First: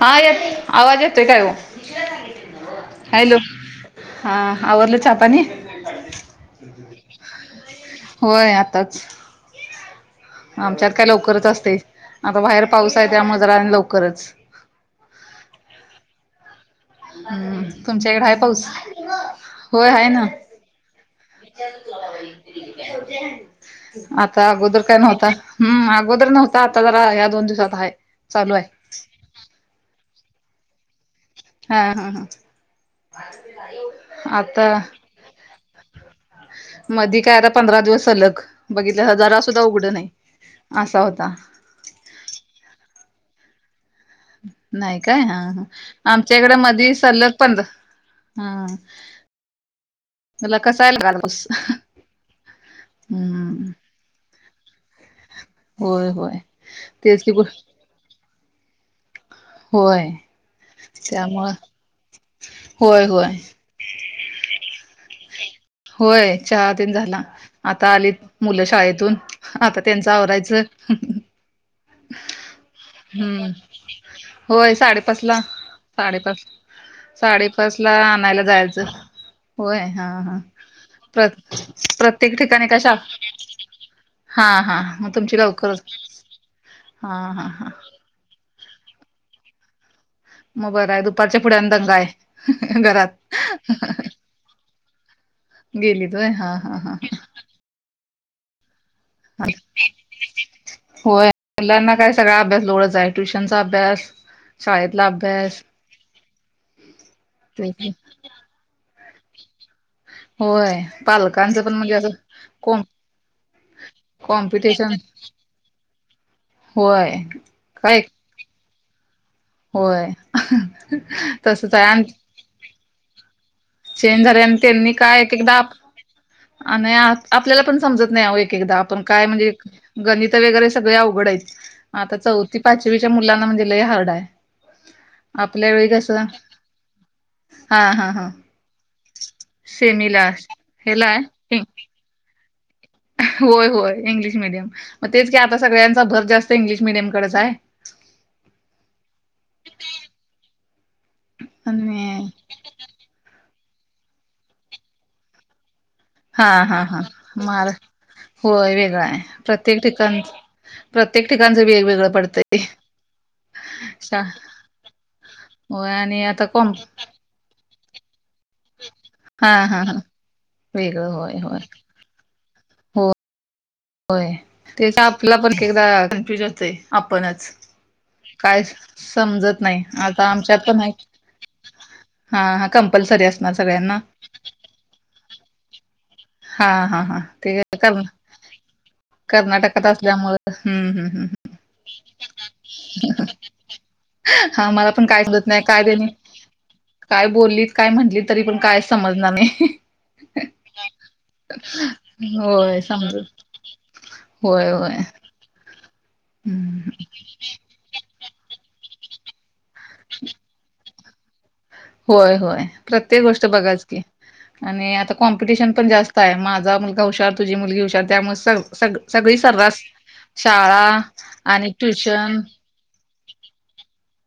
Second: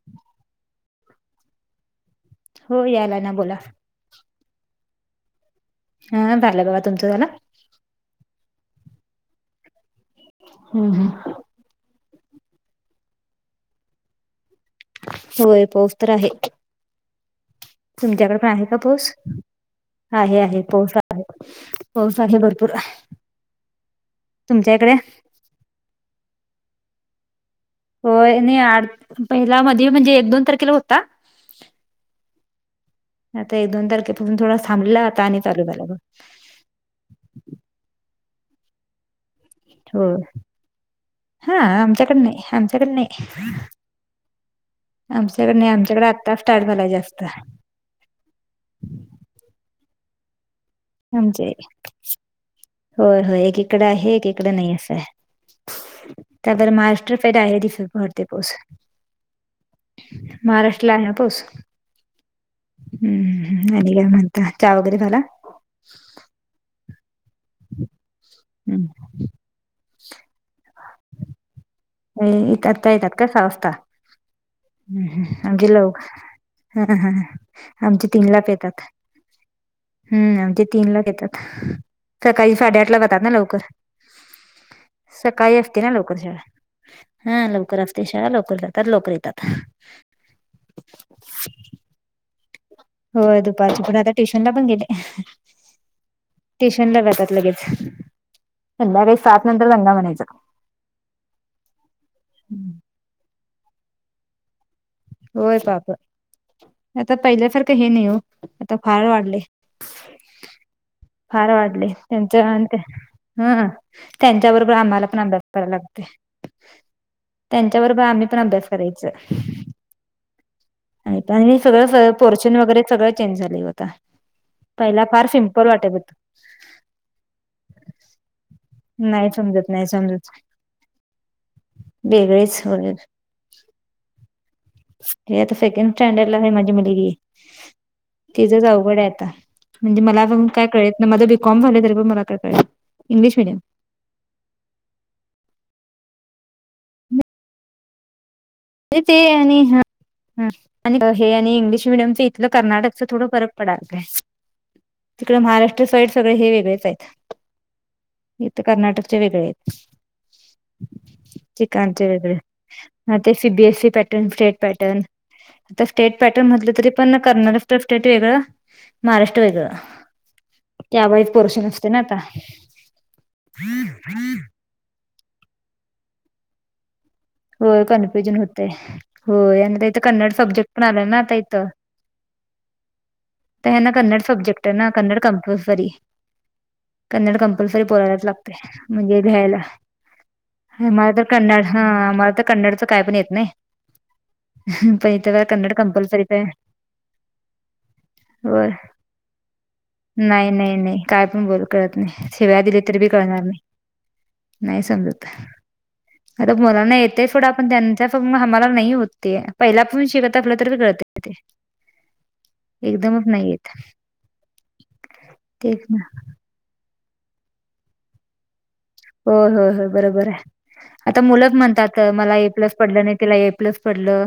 हा येतो आवाज येतोय काय ओ? हो यायलाय ना बोला हा आवरलं चहा पाणी हा झाला बघा तुमचा झाल होय आताच आमच्यात हम्म काय हम्म. लवकरच असतय. आता बाहेर पाऊस आहे त्यामुळ जरा आणि लवकरच होय पाऊस तर आहे हम्म, तुमच्या इकडे तुमच्याकड पण आहे का पाऊस होय ना आहे आहे पाऊस तर पाऊस आहे पौस आहे भरपूर आता तुमच्या अगोदर इकडे काय नव्हता हम् अगोदर नव्हता आता जरा या दोन दिवसात हाय हो आणि आठ पहिला मधी म्हणजे एक दोन तारखेला होता हा हा हा आता एक दोन तारखे पुडून थोडा आता थांबलेला आता आणि चालू झाला बघ मधी काय आता पंधरा दिवस सलग बघीतलासा जरा सु हो हा आमच्याकडं नाही. आमच्याकडं नाही. नाही काय हा आमच्याकडे ह नाही आमच्याकडे आत्ता आमच्या इकडे स्टार्ट झालाय मधी जास्त सल्लग पंन्द हम मला कसांयल म्हजे होय होय हम्म एकीकड आहे एकीकड नाही असं आहे. होय होय त्या बर मास्र तेच की पेड गो आहे तिथे पडते पाऊस होय महाराष्ट्रला आहे पाऊस त्यामुळं होय हम्म होय हम्म हम्म आणि काय म्हणता चहा वगैरे झाला होय चहा तेन झाला आता आलीत मुलं हम्म शाळेतून आता त्यांच आवरायचं हम्म करता येतात का सा हम्म वासता होय साडेपाच ला [unintelligible] अगदी लवकर साडेपाच हा साडेपाच हा ला आमचे तीन आणायला लाच येतात जायचं होय हा हा हम्म आमचे तीनला प्र येतात प्रत्येक सकाळी ठिकाणी का साडेआठ ला शाळा जतात ना लवकर हा हा मग तुमची सकाळी असते लवकरच ना लवकर शाळा हा लवकर असते शाळा लवकर जातात लवकर येतात मग बरं आहे दुपारच्या पुढ आणि दंगा आहे घरात होय दुपारच्या पुढ आता ट्युशनला पण गेले गेलीत होय हा हा हा ट्युशनला जातात लगेच संध्याकाळी सात नंतर दंगा म्हणायचा होय मुलांना काय सगळा अभ्यास लोडच आहे ट्युशनचा अभ्यास शाळेतला होय अभ्यास बाप आता पहिल्यासारख हे ते नाही ओ आता फार वाढलय होय फार पालकांचं पण वाढलय म्हणजे असं त्यांच्या आणि ते कॉम हम त्यांच्याबरोबर कॉम्पिटिशन आम्हाला पण अभ्यास करायला लागतेय होय काय पण अभ्यास करायच होय- आणि तसच आहे सगळ सगळ पोरशन वगैरे सगळं चेंज झालय व चेंज झालय आणि त्यांनी काय एकेकदा वाटत होत आणि आपल्याला पण समजत नाही आवो एकेकदा आपण काय नाही म्हणजे समजत नाही समजत गणित वगैरे सगळे अवघडा आहेत आता चौथी वेगळेच पाचवीच्या मुलांना म्हणजे लय हार्ड आहे. हे आता आपल्या वेळी सेकंड कसं स्टँडर्ड ला माझी मुलगी हा हा हा तिझच अवघड आहे आता म्हणजे मला सेमीला आजुन काय कळेल ना हेला माझं बीकॉम आहे झालं तरी पण मला काय कळेना होय होय इंग्लिश मिडियम मग तेच की आता सगळ्यांचा भर जास्त इंग्लिश मिडियमकडच आहे. ते आणि हं हं हे आणि इंग्लिश मिडियम इथलं कर्नाटक थोड फरक पडाय लागलायं. तिकड महाराष्ट्र साईडच- - हा, हा, हा. महाराष्ट्र इथं होय. वेगळ कर्नाटकचे हाय. वेगळे आहेत प्रत्येक ठिकाण प्रत्येक ठिकाणच चिकाणचे वेगवेगळं वेगळे पडतंय ते. हा ते सीबीएससी पॅटर्न, स्टेट पॅटर्न आता होय स्टेट आणि आता पॅटर्न कॉम म्हटलं तरी पण कर्नाटकस्टेट वेगळं महाराष्ट्र हां, वेगळ हां, हां. त्या वेगळं वेळीच होय, पोर्शन नसतय ना आता. होय. [inaudible] होय. तेच आपल्याला पण एकेकदा कन्फ्युज होतय. आपणच होय कन्फ्युजन काय होते समजत होय नाही. आणि इथं आता कन्नड आमच्यात सब्जेक्ट पण नाही. आला ना आता इथं हा, हा. कंपल्सरी असणार सगळ्यांना. सबजेक्ट ना कन्नड कंपलसरी. हां, हां, हां. कन्नड ते कंपल्सरी कर बोलायलाच लागतयं, म्हणजे घ्यायला. कर्नाटकात असल्यामुळं हं, हं, मला तर हं. कन्नड हा आ मला तर कन्नडचं काय पण येत नाही. हा मला पण इथं काय [unintelligible] कन्नड काय देणे. कंपल्सरीच आहे काय बोललीत. काय म्हटली, तरी पण होय काय समजणार नाही. नाही, नाही, नाही. काय पण बोल करत नाही. शिवया होय दिली तरी बी कळणार समजत नाही. होय नाही होय समजत. आता मुलांना येतय सोडा पण त्यांचा [unintelligible] आम्हाला नाही होत ते. पहिला पासून शिकव असलं तरचं कळतयं. होय, होय. एकदमच प्रत्येक गोष्ट नाही येत बघाच की. आणि आता कॉम्पिटिशन तेच पण ना जास्त हाय. माझा मुलगा हुशार, तुझी मुलगी हुशार त्यामुळे सग सगळी होय, होय, सर्रास होय. बरोबर हाय. शाळा आता मुलं आणि म्हणतात मला ट्युशन ए प्लस पडल नाही. तिला ए प्लस पडलं.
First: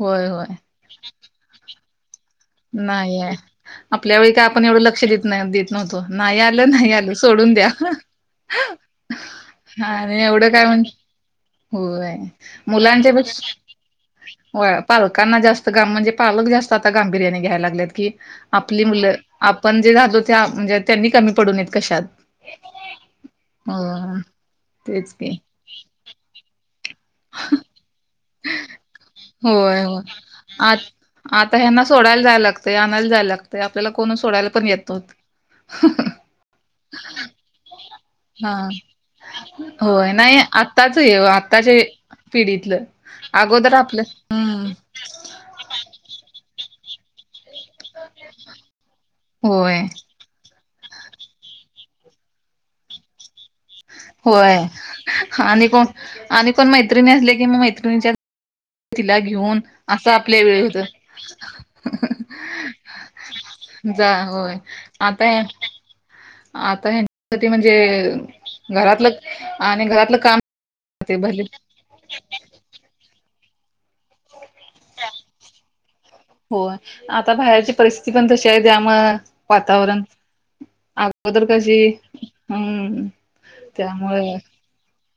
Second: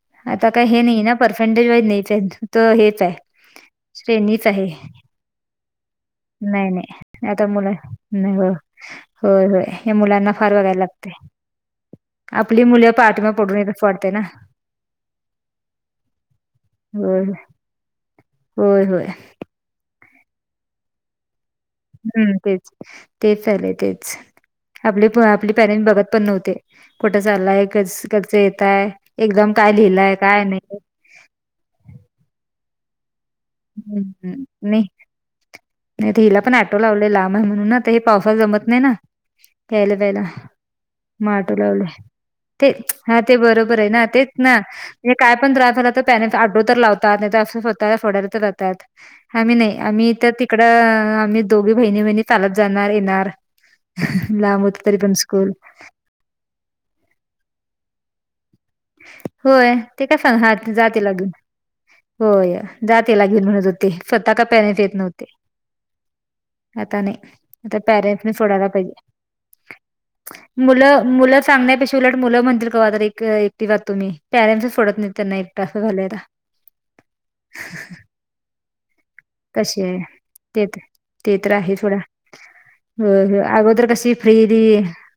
होय आता होय काय हे नाही ना पर्सेंटेज वाईस नाईच हाय हेचं. नाही हाय. आपल्या वेळी काय आपण आहे एवढं लक्ष देत नाही देत नव्हतो नाही आलं-नाही आलं नाही आता सोडून द्या. मुलं नाही हो. होय, होय. हे आणि मुलांना एवढं फार काय बगायला म्हण लागतय. होय आपली मुलं मुलांच्या पाठीमाग पेक्षा पडू नयेत अस वाटतयं ना. होय. पालकांना जास्त गाम म्हणजे पालक जास्त आता गाम - - होय. बिर्याने घ्याय लागल्यात कि आपली होय होय मुलं आपण जे राहतो त्यां म्हंजी त्यांनी कमी पडू नयेत. हम्म तेच तेच चाले तेच हो आपले तेच की आपली पॅरेंट बघत पण नव्हते. कुठं चाललाय? कस कसं येताय? एक्झाम काय होय होय लिहिलंय काय आ नाही. आता ह्यांना सोडायला जाययं लागतय. आणयला जाययं लागतयं. ते आपल्याला हम्म, कोण सोडायला पण येत नव्हत. तिला पण ऑटो लावलयं लांब हाय म्हणून ना. आता हे पावसात जमत हा नाही ना. यायला होय जायला. नाही आत्ताच हे मग ऑटो आत्ताच्या लावलयं. ते पिढीतलं हा ते अगोदर बरोबर हे आपलं ना तेच ना. हम्म हे काय पण त्रास झाला तर पॅरेंट ऑटो तर लावतात. नाही तर अस स्वतःला सोडा यला जातात. आम्ही नाही होय आम्ही इथं ती इकडं आम्ही दोघी बहिणी-बहिणी चालत जाणार येणार. होय लांब होत तरी पन स्कूल. आणि कोण आणि कोण मैत्रिणी असले की मग मैत्रिणीच्या तिला घेऊन होय ते असं काय आपल्या संग हाय वेळ होतं जा तिला घेऊन. होय. जा तिला घेऊन म्हणत होते. जा स्वतः का होय पॅरेंट येत नव्हते. आता आता नाही ह्याच्यासाठी आता म्हणजे पॅरेंट्सने सोडायला घरातलं आणि घरातलं काम ते मुलं-मुलं भले सांगण्यापेक्षा उलट मुलं म्हणतील कवा तर एक - - एकट जातो मी. पॅरेंटसच सोडत नाही. त्यांना एकटा असं झालाय आता. होय. आता बाहेरची परिस्थिती पण तशी हाय. त्यामुळ वातावरण. तेत ते अगोदर तर आहे कशी सोडा हम्म अगोदर कशी त्यामुळे फ्रीली.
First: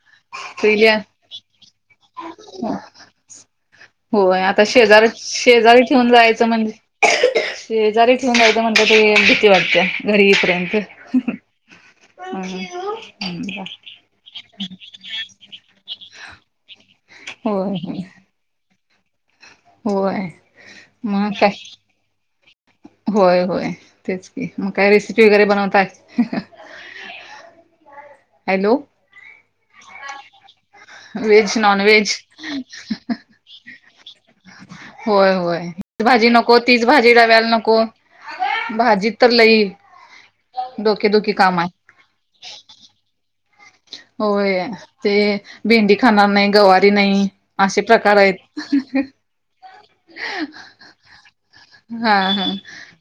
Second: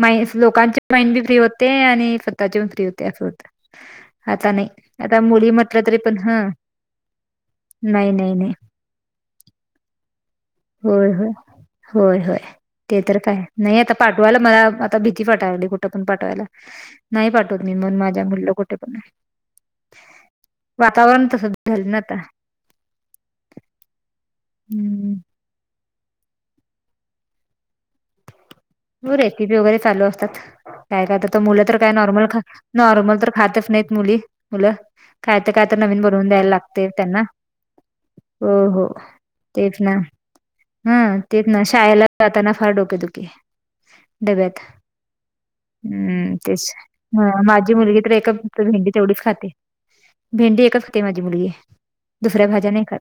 माइंड लोकांची पहिल्या माइंड बी फ्री होते आणि स्वतःची फ्री होते अस होत. होय आता नाही आता मुली म्हटलं शेजारी-शेजारी तरी ठेऊन पण हा जायचं म्हणजे नाही शेजारी नाही ठेऊून नाही जायचं म्हणजे घरी याला भीती वाटत्या घरी येईपर्यंत होय-होय-होय-होय ते तर काय हम्म. नाही आता पाठवायला मला आता भीती वाटायला कुठ पण पाठवायला नाही पाठवत मी होय होय मुलीला कुठे पण होय वातावरण तसच झालं ना आता होय-होय-तेच की मग काय हम्म रेसिपी वगैरे बनवताय हॅलो त रेसिपी वगैरे चालू असतात. काय करता तर व्हेज मुलं तर नॉन काय व्हेज नॉर्मल खा नॉर्मल तर खातच नाहीत मुली मुलं होय काय तर-काय होय तर नवीन बनवून भाजी द्यायला नको तीच लागते भाजी त्यांना डब्याला नको हो हो भाजीत तर लई तेच ना ह डोकेदुखी तेच काम ना आहे शाळेला जातताना फार डोके दुखे डब्यात होय ते भेंडी खाणार हम्म नाही तेच गवारी नाही माझी असे मुलगी तर प्रकार एकच आहेत तर भेंडी तेवढीच खाते भेंडी एकच होातते माझी मुलगी हा दुसऱ्या हा भाज्या नाही खात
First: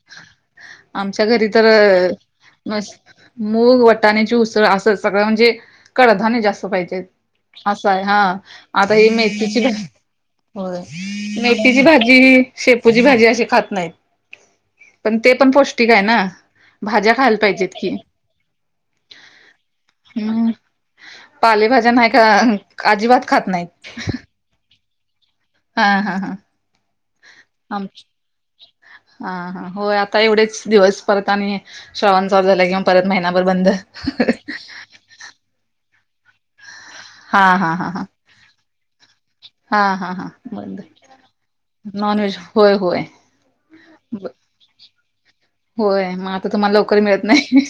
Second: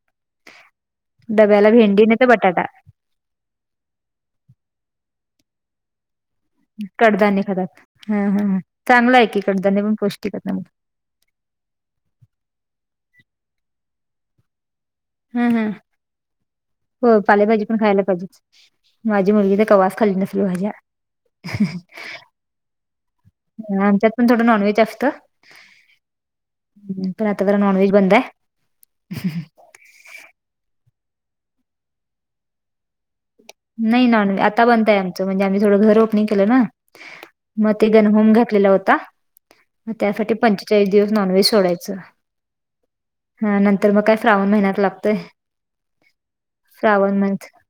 आमच्या घरी तर डब्याला भेंडी नाही तर बटाटा मस्त मूग वटाण्याची उसळ असं सगळं म्हणजे कडधान्ये जास्त पाहिजे कडधान्य खातात असं आहे हा ह आता ही चांगलं आहे की मेथीची कडधान्य भाजी पण पौष्टिक आहेत ना मग होय मेथीची भाजी शेपूची भाजी अशी खात नाहीत. पण ते ह पण ह पौष्टिक आहे ना भाज्या हो खायला पालेभाजी पाहिजेत पण की खायला पाहिजेच माझी मुलगी तर कवास खाल्ली नसली हम्म भाज्या पालेभाज्या नाही का अजिबात खात नाहीत आमच्यात पण थोडं नॉन व्हेज असत हा हा हा ह प्र हा हा हो आ आता एवढेच दिवस परत आणि श्रावण चालू वर झाला किंवा परत महिनाभर बंद बनताय आमच म्हणजे आम्ही थडंर रोपणी केलं ना मग हा ते हा गन हा होम घातलेला होता हा हा हा त्यासाठी बंद पंचेचाळीस दिवस नॉनव्हेज सोडायचं, नॉन व्हेज होय होय हां नंतर म काय श्राव द महिनत लागतते होय मग आता तुम्हाला लवकर मिळत नाही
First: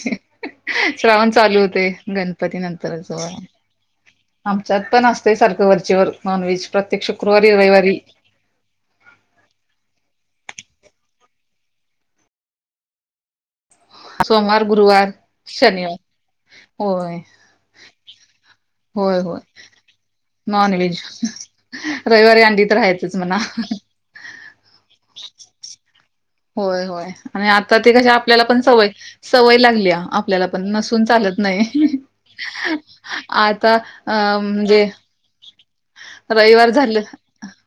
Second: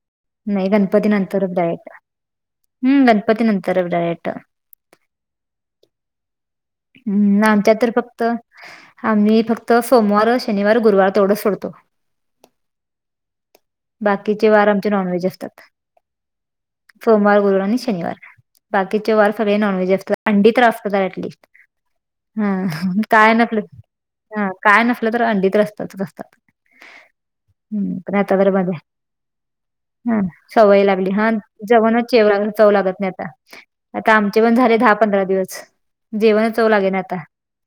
नाही गणपती श्रावण नंतरच चालू होते डायरेक्ट गणपती नंतर हम्म जवळ गणपती नंतरच डायरेक्ट आमच्यात पण असते सारखं वरचेवर नॉनव्हेज प्रत्येक हम्म शुक्रवारी आमच्यात तर रविवारी फक्त आम्ही फक्त सोमवार शनिवार गुरुवार तेवढं सोडतो बाकीचे सोमवार वार आमचे गुरुवार नॉनव्हेज असते शनिवार होय सोमवार गुरुवार आणि शनिवार बाकीचे होय वार होय सगळे नॉनव्हेज असतात अंडी त्रास नॉनव्हेज करतात ऍटलिस्ट रविवारी ह अंडी तर राहायचंच काय म्हणा न आप ह काय नसलं तर अंडीत असतातच असतात होय होय आणि आता ते कसे आपल्याला पण सवय सवय लागली हा आपल्याला पण सवय नसून लागली हा चालत नाही जेवण जे़वण चव लागत नाही आता अ आता आमचे पण झाले म्हणजे दहा पंधरा दिवस जेवण चव लागे ना आता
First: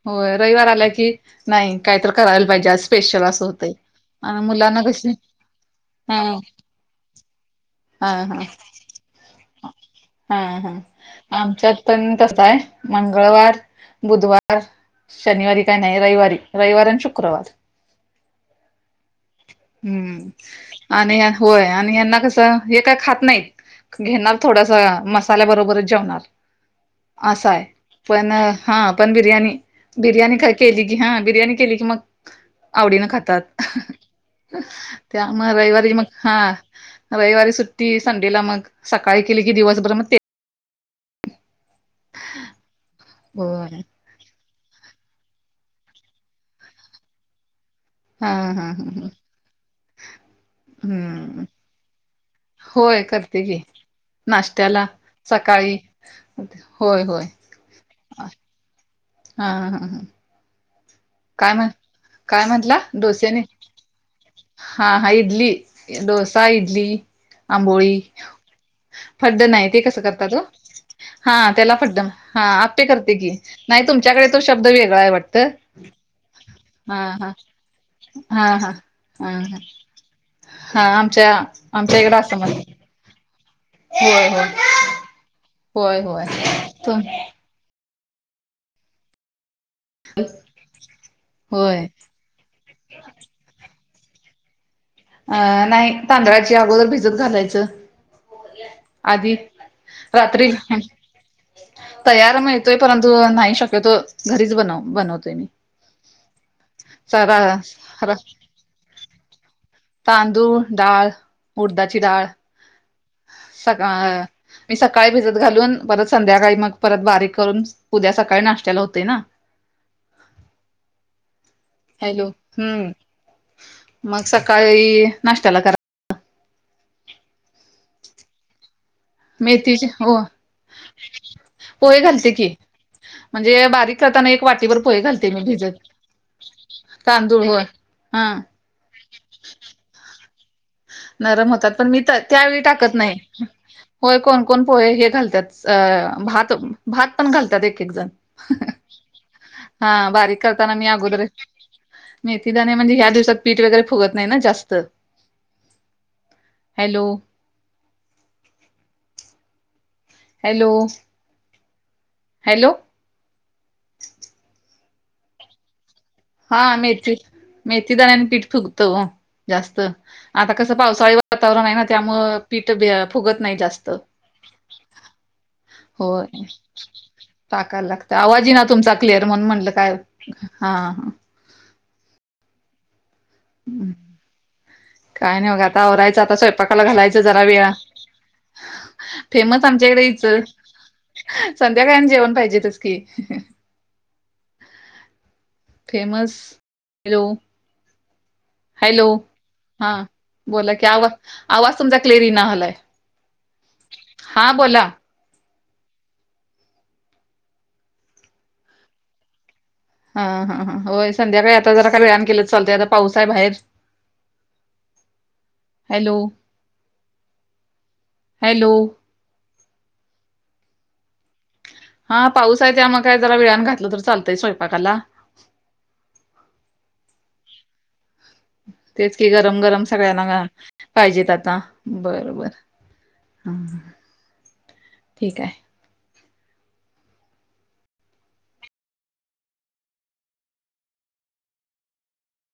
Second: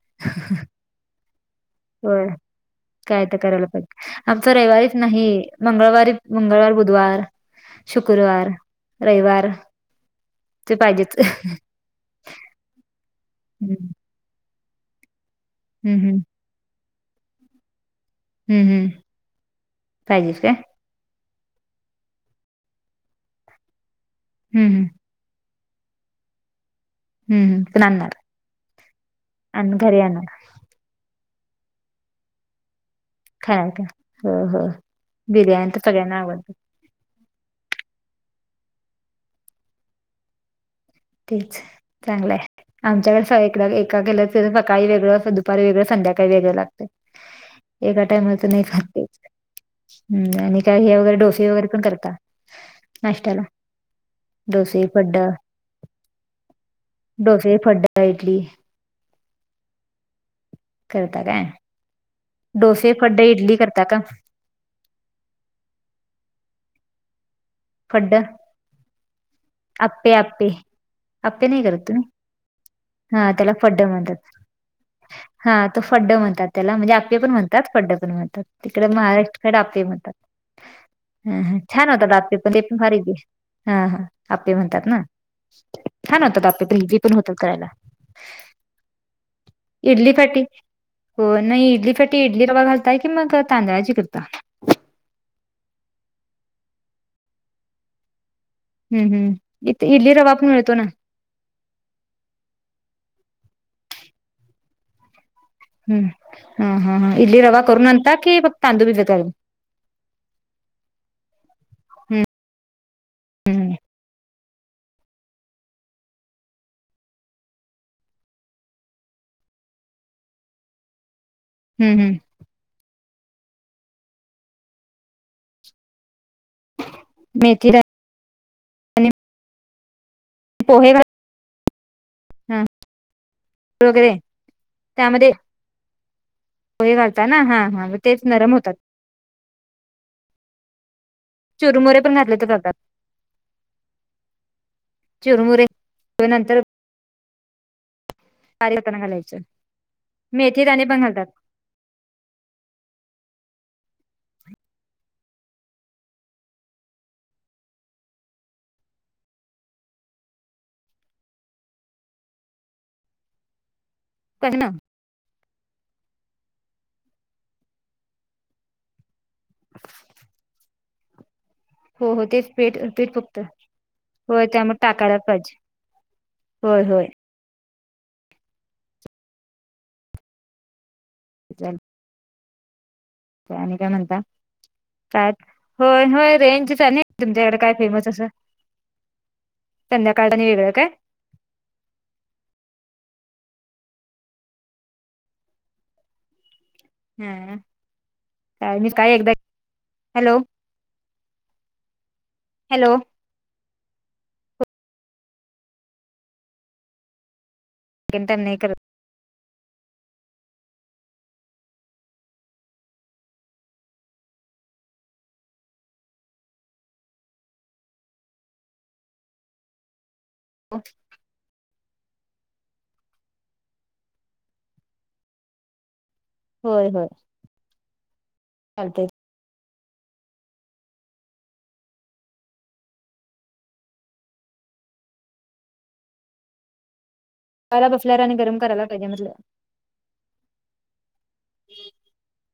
हो रविवार आला की नाही कायत करायला पाहिजे आज स्पेशल असं करायला होतंय आमच्या आणि तर मुलांना रविवारीच कशी नाही मंगळवारी हा मंगळवार बुधवार हा हा शुक्रवार रविवार ते पाहिजे तसाय मंगळवार हम्म बुधवार शनिवारी काय नाही हं. रविवारी रविवार आणि शुक्रवार ह ह काहिजस का हम्म आणि होय आणि हना कसं हे काय खात नाहीत घेणार हं, थोडासा हं. मस्त आल्यावर बरोबर जेवणार असा आहे ह नाद पण हा पण बिर्याणी बिर्याणी आणणार. खाईन केली की हां बिर्याणी केली की मग आवडीनं खा तात खाणार का? हो, हो. त्यामुळं बिर्याणी तर रविवारी मग सगळ्यांना आवडते. हां रविवारी सुट्टी संडेला मग सकाळी केली की दिवसभर मग ते तेच चांगलंय आमच्याकडं सगळीकडं होय एक केलं तर सकाळी वेगळं असं दुपारी वेगळं संध्याकाळी वेगळं लागतयं. एका हा टाइमाला त नाही हा खात ते ह हम्म आणि काय हे वगैरे हम्म डोसे वगैरे पण करता? होय करते नाश्त्याला? की ना नाश्त्याला डोसे, फड्ड, सकाळी होय होय. तेे फड्डा इडली. हां हां. करता काय? डोसे फड्डे इडली करता का? हां हा इडली डोसा इडली आंबोळी. फड्ड, फड्ड नाही ते कसं आप्पे, करतात हो? आप्पे हा आप्पे नाही त्याला करत तुम्ही? फड्डम हा आप्पे करते कि हा त्याला फड्ड नाही म्हणतात. तुमच्याकडे तो शब्द वेगळा आहे वाट हा तं फड्ड म्हनतात त्याला म्हणजे आप्पे पण म्हनतात फड्ड पण म्हनतात हा हा तिकडे मा हा महाराष्ट हा कडं आप्पे म्हनतात. हा आमच्या हां हां छान आमच्या होतात इकडं आप्पे असं म्हण पण ते पण भारी डिश. हां हा होय होय आपे म्हणतात ना होय छान होय होतात आप्पे प्रिझी तुम पण होतात. करायला इडली साटी हो नाही होय इडली चट ते इडली रवा घलताय कि मग तांदळाची करता? अं नाही तांदळाची अगोदर भिजत घालायचं. हम्म आधीच हम्म इथ इडली रवा पण रात्री? मिळतो ना तयार माळतोय परंतु नाही शक्यतो घरीच बनव बनवतोय. हम्म हा हा हा इडली सरा रवा करून आणता कि फक्त तांदूळ भिजत घाल तांदूळ डाळ उडदाची डाळ हम्म सगळा मी सकाळी भिजत घालून परत संध्याकाळी मग परत बारीक करून उद्या सकाळी नाश्त्याला होतयं ना. [inaudible] हम्म हम्म हॅलो. हम्म मग सकाळी नष्ट्याला करा मेथिदा मेथीचे हो पोहे घाल पोहे घालते कि. हा म्हणजे बारीक वगैरे करताना एक वाटीभर पोहे घालते त्यामध्ये मी भिजत. पोहे घालता ना तांदूळ हां होय हां म तेच हा नरम होतात. नरम होतात पण चुरमुरे मी त घातले तर त्यावेळी चालतात टाकत नाई होय कोण कोण पोहे हे चुरमुरे घालत्यात अ भात नंतर भात पण घालत्यात एक एक दा. बारीक करताना घालायचं हा बारीक मेथी करताना दाणे मी पण आगदर घालतात मेथीदाणे म्हणजे ह्या दिवसात पीठ वगैरे फुगत नाही ना जास्त हॅलो. Hello, hello. करिन ना. [unintelligible] हा मेथी मेथी दाण्यानं आणि पीठ फुगतं हो जास्त आता कसं पावसाळी वा वातावरण आहे ना हो हो त्यामुळं तेच पीठ फक्त फुगत नाही जास्त. होय त्यामुळं टाकायला पाहिजे. होय. होय होय टाकायला लागत आवाज इना तुमचा क्लिअर म्हणून म्हणलं काय हा हा. [unintelligible] ते आणि काय म्हणता? काय कॅप नाही बघा आता होय आवरायचं आता होय स्वयंपाकाला रेंजचाली घालायचं जरा तुमच्याकडं वेळ काय फेमस असं? फेमस आमच्याकडे हिच संध्याकाळ आणि वेगळं काय? संध्याकाळी आणि जेवण पाहिजेतंच कि. फेमस. हॅलो हम हं काय मीच काय एकदा हां हॅलो बोला की आवा आवाज तुमचा क्लीअर इना झालाय. हॅलो हा बोला. तेन तर नाय करत. हा हा हा होय संध्याकाळी आता जरा का [unintelligible] केलं चालतय आता पाऊस आहे बाहेर. Hello hello. [unintelligible] हा पाऊस आहे त्या मग काय जरा वेळान घातलं तर चालतंय स्वयपाकाला. होय होय चालतय. तेच की गरम गरम सगळ्यांना घा पाहिजेत आता बरोबर. हा ठीक हाय. [unintelligible] बसल्यावर आणि गरम करायला पाहिजे म्हटलं. [unintelligible]